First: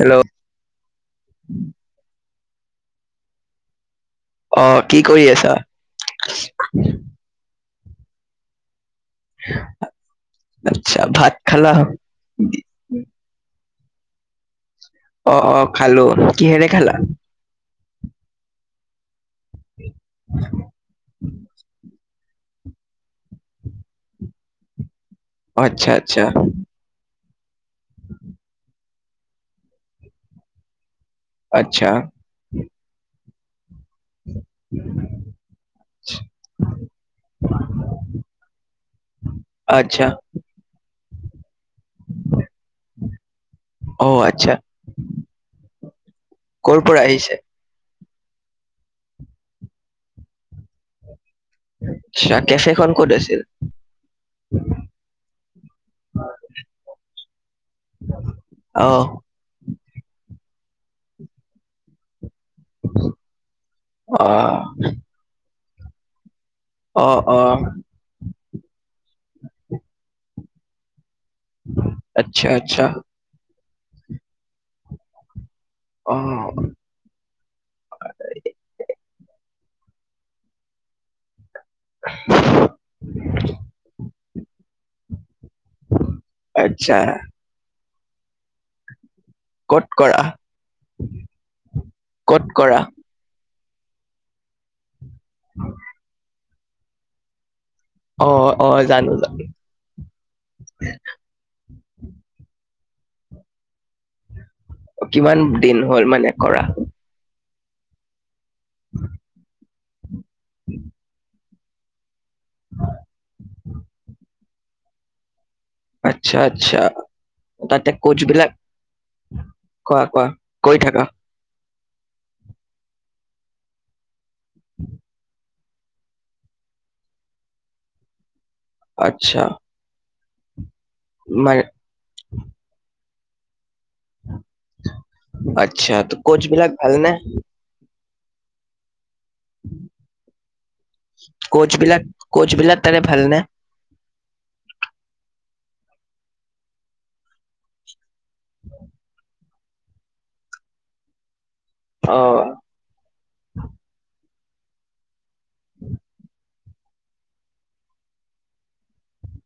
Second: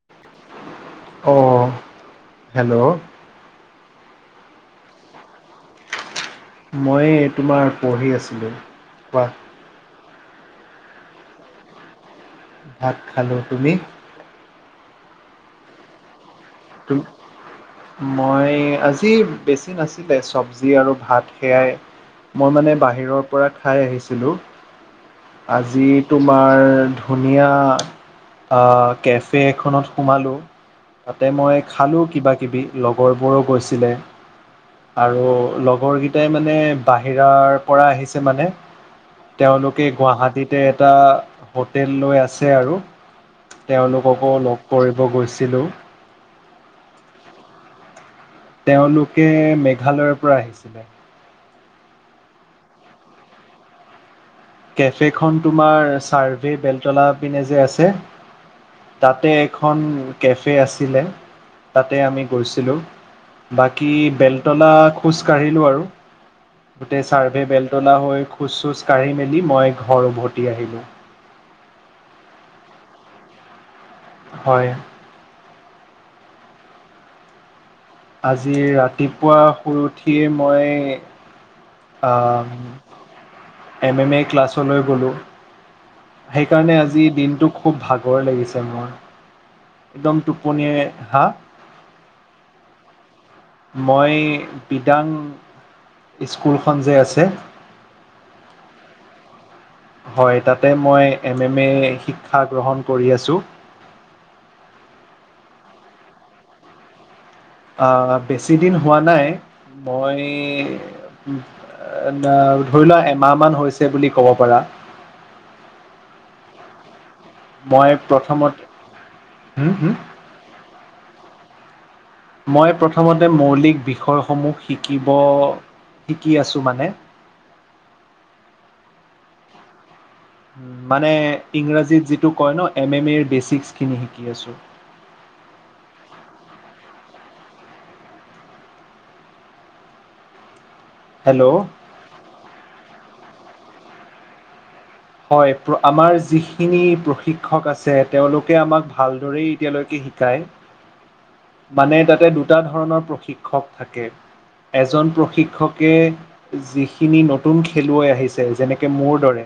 Hello অঁ hello অ কি কৰি আছা। মই তোমাৰ পঢ়ি আছিলোঁ কোৱা আচ্ছা ভাত খালা ভাত খালো তুমি অ অ খালো কিহেৰে খালা তুম মই আজি বেছি নাছিলে চব্জি আৰু ভাত সেয়াই মই মানে বাহিৰৰ পৰা খাই আহিছিলো আজি আচ্ছা আচ্ছা তোমাৰ ধুনীয়া কেফে এখনত সোমালোঁ। তাতে মই আচ্ছা খালোঁ কিব কিবি লগৰবোৰো গৈছিলে আৰু লগৰকেইটাই মানে বাহিৰৰ পৰা আহিছে মানে তেওঁলোকে আচ্ছা গুৱাহাটীতে এটা হোটেল লৈ আছে আৰু অ তেওঁলোককো আচ্ছা লগ কৰিব গৈছিলোঁ। কৰ পৰা আহিছে তেওঁলোকে মেঘালয়ৰ পৰা আহিছিলে [unintelligible] কেফেখন ক'ত আছিল কেফেখন তোমাৰ চাৰ্ভে বেলতলা পিনে এ যে আছে অ তাতে এখন কেফে আছিলে তাতে আমি গৈছিলোঁ বাকী অ বেলতলা খোজ কাঢ়িলোঁ আৰু গোটেই অ অ চাৰ্ভে বেলতলা হৈ খোজ চোজ কাঢ়ি মেলি মই ঘৰ উভতি আহিলো আচ্ছা, আচ্ছা হয়, অ', আজি ৰাতিপুৱা শুই উঠিয়েই মই আ, এম এম এ ক্লাছলৈ গ'লো। সেইকাৰণে আচ্ছা আজি দিনটো খুব ভাগৰ লাগিছে মোৰ। ক'ত কৰা একদম টোপনীয়া হা? ক'ত কৰা মই বিডাং স্কুলখন যে আছে অ অ জানো জানো হয় তাতে মই এম এম এ শিক্ষা গ্ৰহণ কৰি আছোঁ কিমান দিন হ'ল মানে কৰা আহ বেছি দিন হোৱা নাই মই এ ধৰি লোৱা এমাহ মান হৈছে বুলি কব পাৰা আচ্ছা আচ্ছা তাতে মই কোচ বিলাক প্ৰথমত হুম হুম কোৱা কোৱা কৈ থাকা মই প্ৰথমতে মৌলিক বিষয়সমূহ শিকিব শিকি আছোঁ মানে। [inaudible] আচ্ছা। উম, মানে মানে ইংৰাজীত যিটো কয় ন এম এম এৰ বেচিকচ আচ্ছা ত 'কোচ বিলাক ভালনে? হেল্ল' কোচ বিলাক কোচ বিলাক তাৰে ভালনে? হয়, আমাৰ যিখিনি প্ৰশিক্ষক আছে তেওঁলোকে আমাক ভালদৰেই এতিয়ালৈকে শিকায় মানে তাতে অ'। দুটা ধৰণৰ প্ৰশিক্ষক থাকে। এজন প্ৰশিক্ষকে যিখিনি নতুন খেলুৱৈ আহিছে যেনেকে মোৰ দৰে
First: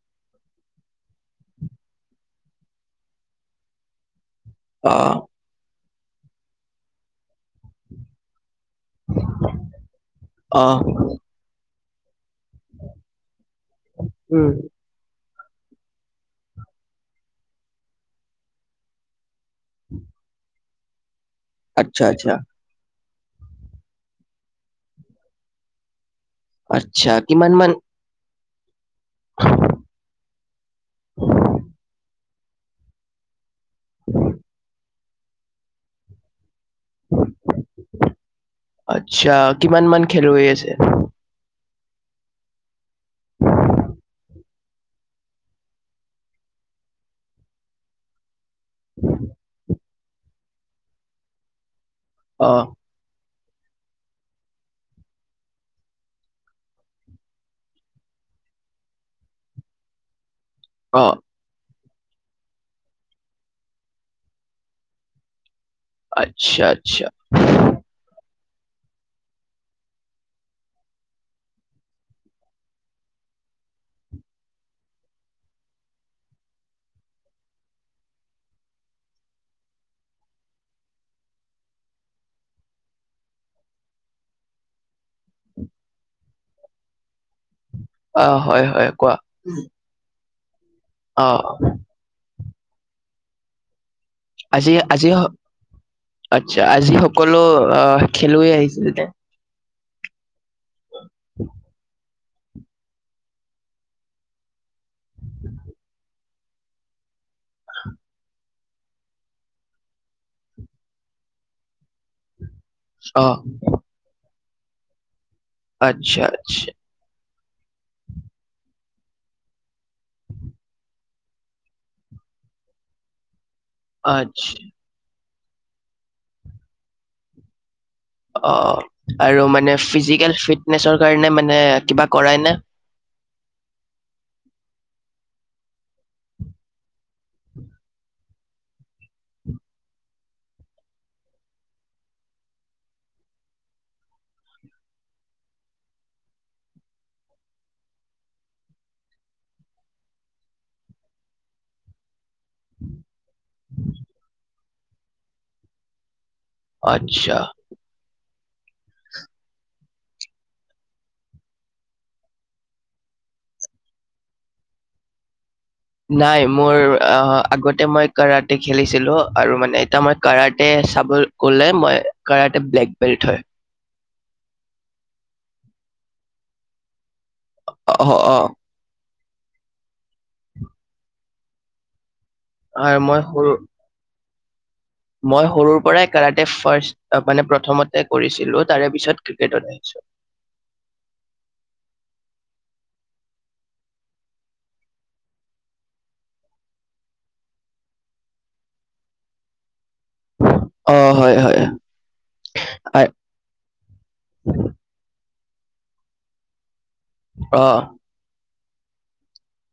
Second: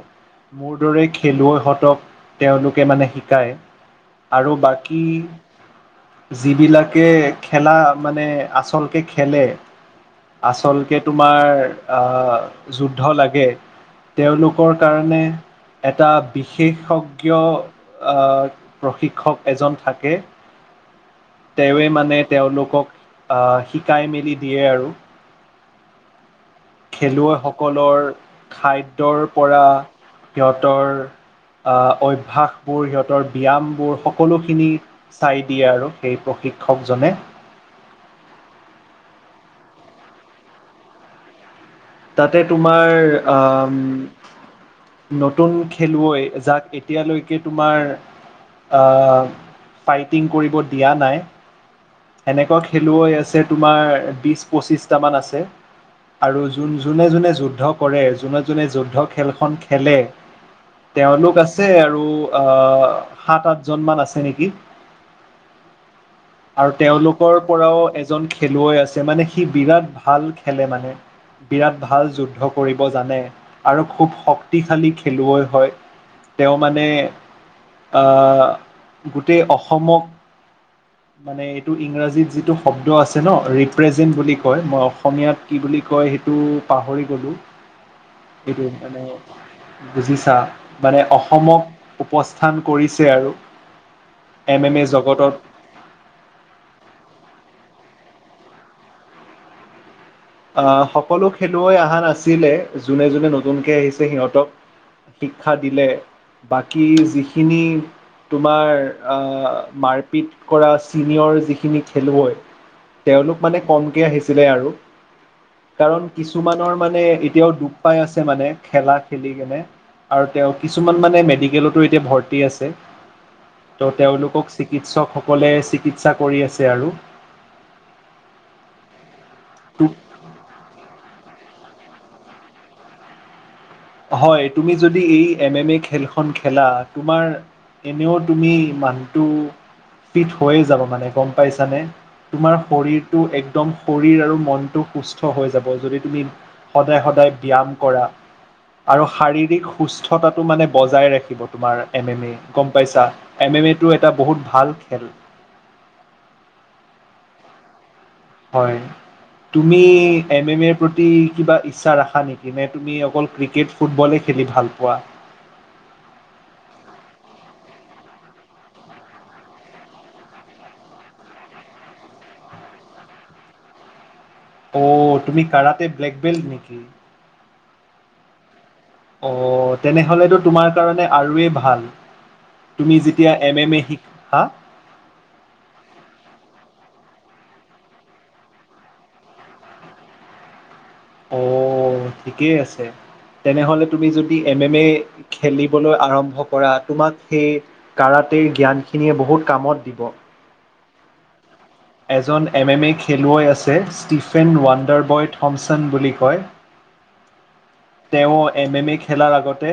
মোৰ দৰে খেলুৱৈ হঁতক তেওঁলোকে মানে শিকায়। আৰু বাকী অ', যিবিলাকে খেলা মানে আছ আচলকে খেলে অ'। আচলকে তোমাৰ আ, যুদ্ধ লাগে উম। তেওঁলোকৰ কাৰণে এটা বিশেষজ্ঞ আ, প্ৰশিক্ষক এজন থাকে। তেওঁৱে আচ্ছা, মানে আচ্ছা, তেওঁলোকক আ, শিকাই মেলি দিয়ে আৰু। আচ্ছা কিমান মান খেলুৱৈসকলৰ খাদ্যৰ পৰা সিহঁতৰ আ, ঐ ভাসবোৰ সিহঁতৰ ব্যায়ামবোৰ সকলোখিনি চাই দিয়ে আৰু সেই প্ৰশিক্ষকজনে। আচ্ছা কিমান মান খেলুৱৈ আছে? তাতে তোমাৰ আ, নতুন খেলুৱৈ যাক এতিয়ালৈকে তোমাৰ আ, ফাইটিং কৰিব দিয়া নাই অ', এনেকুৱা খেলুৱৈ আছে তোমাৰ বিশ পঁচিছটা মান আছে। আৰু যোন যোনে যোনে যুদ্ধ কৰে যোনে যোনে যুদ্ধ খেলখন খেলে অ', তেওঁলোক আছে আৰু আৰু আ, সাত আঠজন মান আছে নেকি। আচ্ছা, আৰু আচ্ছা। তেওঁলোকৰ পৰাও এজন খেলুৱৈ আছে মানে সি বিৰাট ভাল খেলে মানে। বিৰাট ভাল যুদ্ধ কৰিব জানে আৰু খুব শক্তিশালী খেলুৱৈ হয়। তেওঁ মানে আ, গোটেই অসমক মানে এইটো ইংৰাজীত যিটো শব্দ আছে ন ৰিপ্ৰেজেন্ট বুলি কয়, মই অসমীয়াত কি বুলি কয় সেইটো পাহৰি গ'লোঁ অ', হয়, এইটো হয় মানে কোৱা। বুজিছা? মানে অ', অসমক উপস্থান কৰিছে আৰু। আজি এম এম এ আজি জগতত আচ্ছা আজি সকলো আ, খেলুৱৈ আহিছিল নে? আ, সকলো খেলুৱৈ অহা নাছিলে যোনে যোনে নতুনকে আহিছে সিহঁতক শিক্ষা দিলে বাকী যিখিনি তোমাৰ আ, মাৰপিট কৰা চিনিয়ৰ যিখিনি খেলুৱৈ অ', তেওঁলোক মানে কমকে আহিছিলে আৰু। কাৰণ আচ্ছা, আচ্ছা, কিছুমানৰ মানে এতিয়াও দুখ পাই আছে মানে খেলা খেলি কেনে। আৰু তেওঁ কিছুমান মানে মেডিকেলটো এতিয়া ভৰ্তি আছে। ত' তেওঁলোকক আচ্ছা, চিকিৎসক সকলে চিকিৎসা কৰি আছে আৰু। অ', আৰু মানে ফিজিকেল ফিটনেছৰ কাৰণে মানে কিবা কৰাই নে? হয়, তুমি যদি এই এম এম এ খেলখন খেলা তোমাৰ এনেও তুমি মানুহটো ফিট হৈয়ে যাব মানে গম পাইছানে। তোমাৰ শৰীৰটো একদম শৰীৰ আৰু মনটো সুস্থ হৈ যাব যদি তুমি সদায় সদায় ব্যায়াম কৰা। আৰু শাৰীৰিক সুস্থতাটো মানে বজাই ৰাখিব তোমাৰ এম এম এ। গম পাইছা এম এম এটো এটা বহুত ভাল খেল। আচ্ছা। হয়, তুমি এম এম এৰ প্ৰতি কিবা ইচ্ছা ৰাখা নেকি নে তুমি অকল ক্ৰিকেট ফুটবলে খেলি ভাল পোৱা [inaudible] নাই মোৰ অ, আগতে মই কাৰাতে খেলিছিলো আৰু মানে এতিয়া মই কাৰাতে চাবল গ'লে মই কাৰাটে ব্লেক বেল্ট হয়। অ', তুমি কাৰাটে ব্লেক বেল্ট নেকি? অ', অ', অ', তেনেহলেতো তোমাৰ কাৰণে আৰু ৱেই ভাল। আৰু তুমি মই যেতিয়া সৰু এম এম এ শিকখা মই সৰুৰ পৰাই কাৰতে ফাৰ্ষ মানে প্ৰথমতে কৰিছিলোঁ তাৰে পিছত ক্ৰিকেটত আহিছো। [inaudible] অ', ঠিকেই আছে। তেনেহলে তুমি যদি এম এম এ খেলিবলৈ আৰম্ভ কৰা তোমাক সেই কাৰ টে জ্ঞানখিনিয়ে বহুত কামত দিব। অ', হয়, হয়। এজন এম এম এ আ- খেলুৱৈ আছে ষ্টিফেন ৱাণ্ডাৰবয়ত থম্পচন বুলি কয়। অ', তেওঁ এম এম এ খেলাৰ আগতে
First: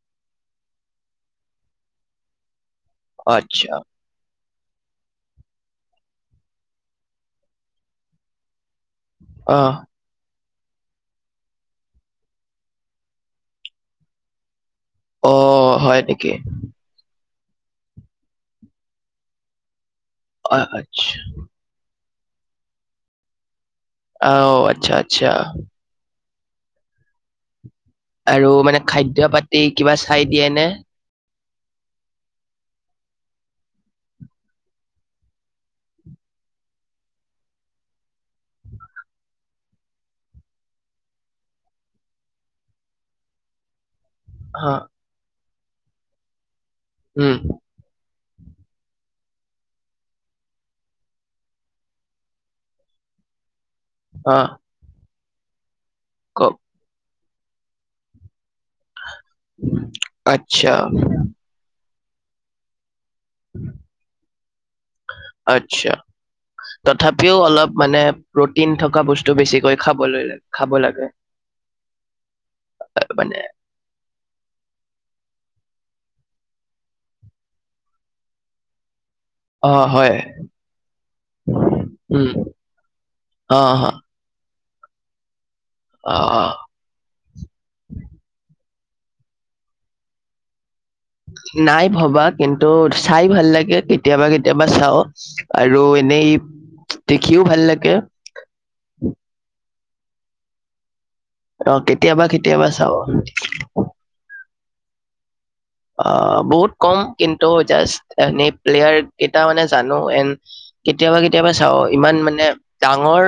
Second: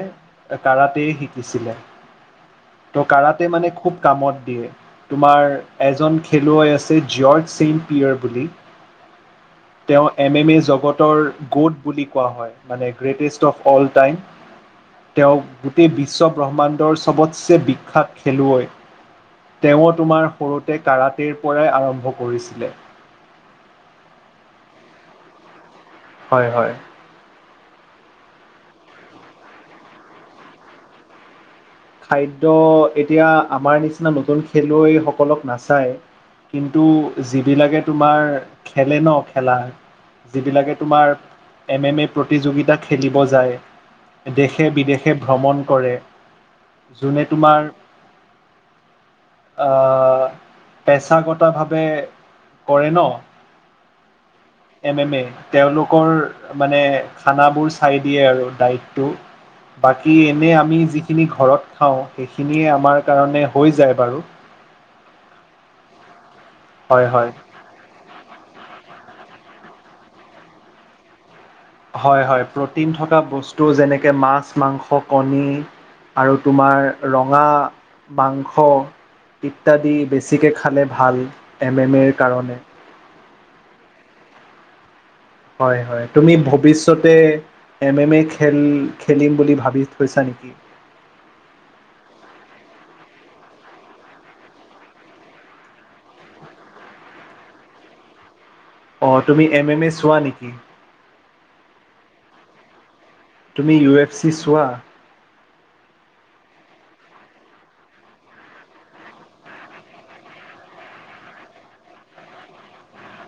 কাৰাতেই শিকিছিলে। ত' কাৰাতে মানে আচ্ছা খুব কামত দিয়ে তোমাৰ এজন খেলুৱৈ আছে জিয়ৰ্জ চেইণ্ট পিয়ৰ বুলি। অ', তেওঁ এম এম এ জগতৰ গোদ বুলি কোৱা হয়। মানে গ্ৰেটেষ্ট অফ অল টাইম, তেওঁ অ', গোটেই হয় বিশ্ব নেকি? ব্ৰহ্মাণ্ডৰ চবত বিখ্যাত খেলুৱৈ, তেওঁ তোমাৰ অ', সৰুতে আচ্ছা কাৰাটেৰ পৰাই আৰম্ভ কৰিছিলে। অ', আচ্ছা আচ্ছা। হয়, হয়, আৰু মানে খাদ্য পাতি কিবা চাই দিয়ে নে? খাদ্য এতিয়া আমাৰ নিচিনা নতুন খেলুৱৈসকলক নাচায়। কিন্তু যিবিলাকে তোমাৰ খেলে ন খেলা যিবিলাকে তোমাৰ এম এম এ প্ৰতিযোগিতা খেলিব যায় দেশে অ', বিদেশে ভ্ৰমণ কৰে যোনে উম, তোমাৰ [inaudible] আ, পেছাগত ভাৱে কৰে ন' অ', এম এম এ তেওঁলোকৰ কওক মানে খানাবোৰ চাই দিয়ে আৰু। দায়িতটো বাকী এনেই আচ্ছা আমি যিখিনি ঘৰত খাওঁ সেইখিনিয়ে আমাৰ কাৰণে হৈ যায় বাৰু। আচ্ছা। হয় হয় তথাপিও অলপ মানে প্ৰটিন থকা বস্তু বেছিকৈ খাবলৈ খাব লাগে। হয়, হয় প্ৰটিন আহ, থকা মানে বস্তু যেনেকৈ মাছ, মাংস, কণী আৰু তোমাৰ ৰঙা মাংস অ ইত্যাদি হয় বেছিকে খালে ভাল এম এম এৰ উম কাৰণে। অ', অ', হয়, হয়, তুমি অ। ভৱিষ্যতে এম এম এ খেল খেলিম বুলি ভাবি থৈছা নেকি? [inaudible] নাই ভবা কিন্তু চাই ভাল লাগে কেতিয়াবা কেতিয়াবা চাও আৰু এনেই দেখিও ভাল লাগে। অ', তুমি এম এম এ চোৱা নেকি? অ', কেতিয়াবা কেতিয়াবা চাব তুমি ইউ এফ চি চোৱা অ', বহুত কম কিন্তু জাষ্ট এনে প্লেয়াৰ কেইটা মানে জানো এন কেতিয়াবা কেতিয়াবা চাও ইমান মানে ডাঙৰ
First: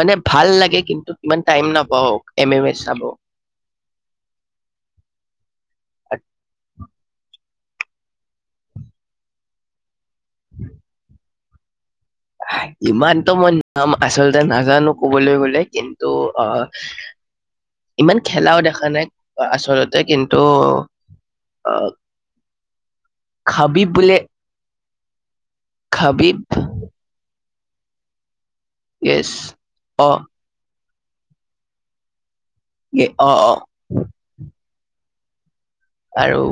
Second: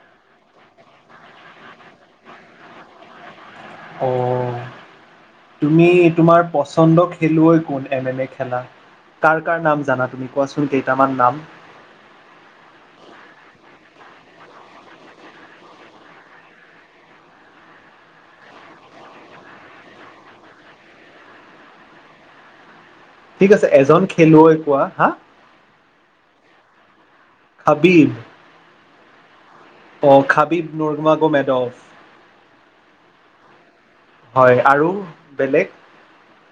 মানে ভাল লাগে কিন্তু ইমান টাইম নাপ [unintelligible] এম এম এ চাব। অ', তুমি তোমাৰ পচন্দ খেলুৱৈ কোন এম এম এ খেলা কাৰ কাৰ নাম জানা তুমি কোৱাচোন কেইটামান নাম? ইমানতটো মই নাম আচলতে নাজানো কবলৈ গলে কিন্তু আ, ইমান খেলাও দেখা নাই আচলতে কিন্তু অ', ঠিক আছে এজন খেলুৱৈ কোৱা হা? খাবিব। Khabib yes. অ', খাবিব নৰ্গমা গ মেডফ। এ অ', অ', হয় আৰু বেলেগ? আৰু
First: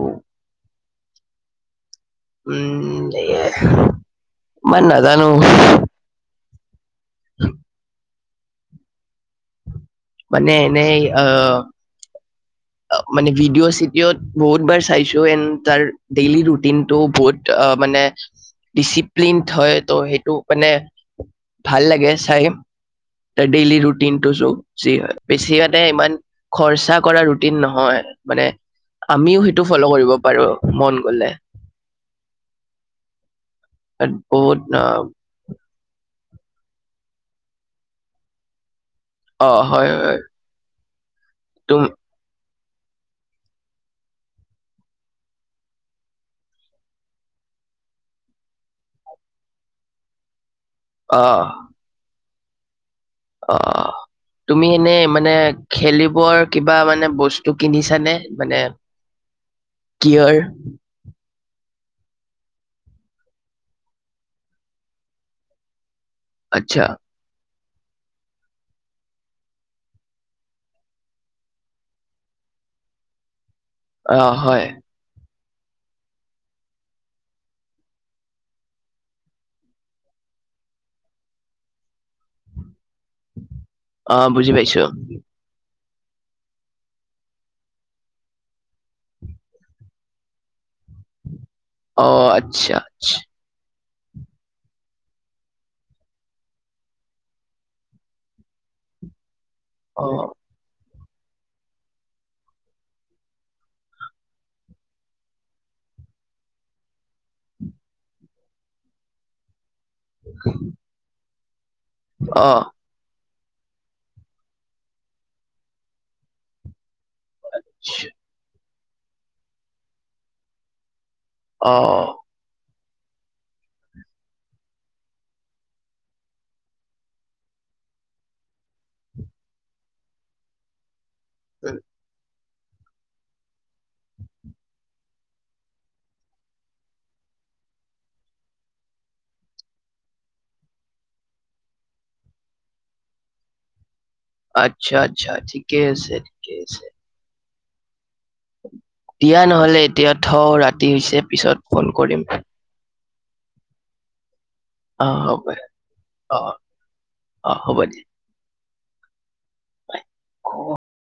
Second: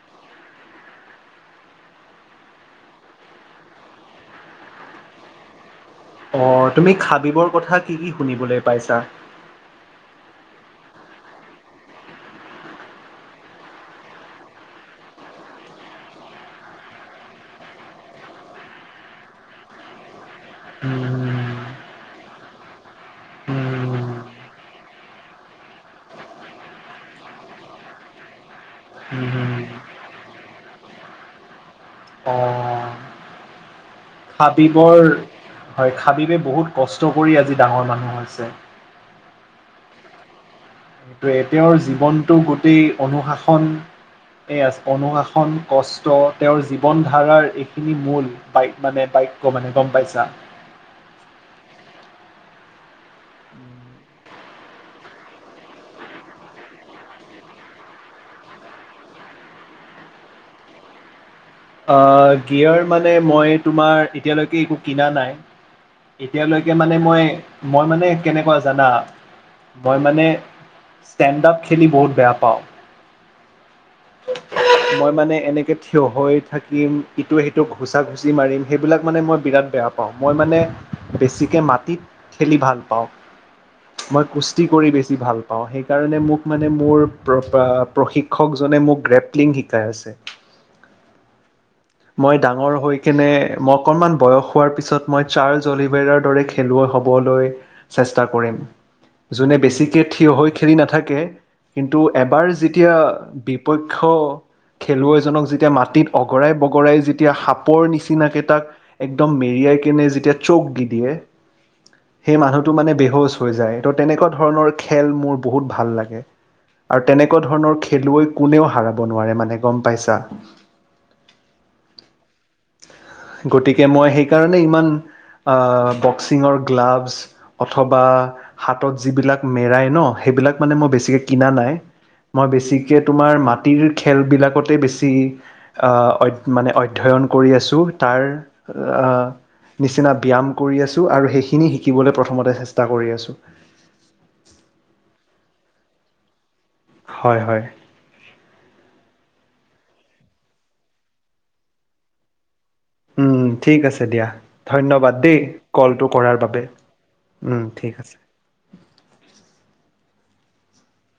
উম, ইমান নাজানো। অ', তুমি খাবিবৰ কথা কি কি শুনিবলৈ পাইছা? মানে এনে আ, মানে ভিডিঅ চিদিওত বহুত বাৰ চাইচো এন তাৰ ডেইলি ৰুটিনটো বহুত আ, অ', মানে ডিচিপ্লিন হয় ত' সেইটো মানে ভাল লাগে চাই। ডেইলি ৰুটিনটো চ যি বেছি মানে ইমান খৰচা কৰা ৰুটিন নহয়, মানে আমিও সেইটো ফ'ল' কৰিব পাৰো মন গলে। [inaudible] বহুত হাবিবৰ হয়, খাবিবে বহুত কষ্ট কৰি আজি ডাঙৰ মানুহ হৈছে। অ', হয়, হয় সেইটোৱে তেওঁৰ তুম জীৱনটো গোটেই অনুশাসন এয়া অনুশাসন কষ্ট তেওঁৰ জীৱন ধাৰাৰ এইখিনি মূল [unintelligible] মানে বা বাক্য মানে গম পাইছা! অ', অ', তুমি এনেই মানে খেলিবৰ কিবা মানে বস্তু কিনিছানে মানে? কিহৰ? অ', গীয়াৰ মানে মই তোমাৰ এতিয়ালৈকে কিনা নাই এতিয়ালৈকে আচ্ছা মানে মই-মই মানে কেনেকুৱা জানা মই মানে ষ্টেণ্ড আপ খেলি বহুত বেয়া পাওঁ। অ হয় মই মানে এনেকে থিয় হৈ থাকিম ইটোৱে সিটো ঘুচা ঘুচি মাৰিম সেইবিলাক মানে মই বিৰাট বেয়া পাওঁ, মই মানে বেছি মাটিত খেলি ভাল পাওঁ, অ মই বুজি কুস্তি পাইছো কৰি বেচি ভাল পাওঁ সেই কাৰণে মোক মানে মোৰ আ, প্ৰশিক্ষকজনে মোক গ্ৰেপলিং শিকাই আছে। [inaudible] অ মই আচ্ছা ডাঙৰ হৈ আচ্ছা কিনে মোক অকণমান বয়স হোৱাৰ পিছত মই চাৰ্ল অলিভেৰাৰ দৰে খেলুৱৈ হ'বলৈ চেষ্টা কৰিম। যোনে বেছিকে অ থিয় হৈ খেলি নাথাকে থাকে কিন্তু এবাৰ যেতিয়া বিপক্ষ খেলুৱৈজনক যেতিয়া মাটিত অগৰাই ব গৰাই যেতিয়া সাপৰ নিচিনাকেইটাক একদম মেৰিয়াই কেনে যেতিয়া চ'ক দি দিয়ে সেই অ মানুহটো মানে বেহচ হয় যায় ত' তেনেকুৱা ধৰণৰ খেল মোৰ বহুত ভাল লাগে। আৰু তেনেকুৱা ধৰণৰ খেলুৱৈ কোনেও হৰাব নোৱাৰে মানে গম পাইছা। অ', অ' গতিকে মই সেইকাৰণে ইমান আ, বক্সিঙৰ গ্লাভছ অথবা হাতত যিবিলাক মেৰাই ন সেই সেইবিলাক মানে মই বেছিকে কিনা উম, নাই। মই বেছিকে তোমাৰ মাটিৰ খেলবিলাকতে বেছি আ, ঐ মানে অধ্যয়ন কৰি আছো তাৰ আ, নিচিনা ব্যায়াম কৰি আছোঁ আৰু সেইখিনি শিকিবলৈ প্ৰথমতে চেষ্টা কৰি আছোঁ। আচ্ছা আচ্ছা ঠিকে আছে ঠিকে আছে। হয়, হয় দিয়া নহলে এতিয়া থও ৰাতি হৈছে পিছত ফোন কৰিম। উম, ঠিক আছে দিয়া। আহ ধন্যবাদ দেই হ'ব কলটো কৰাৰ আহ বাবে আহ উম, ঠিক আছে। ক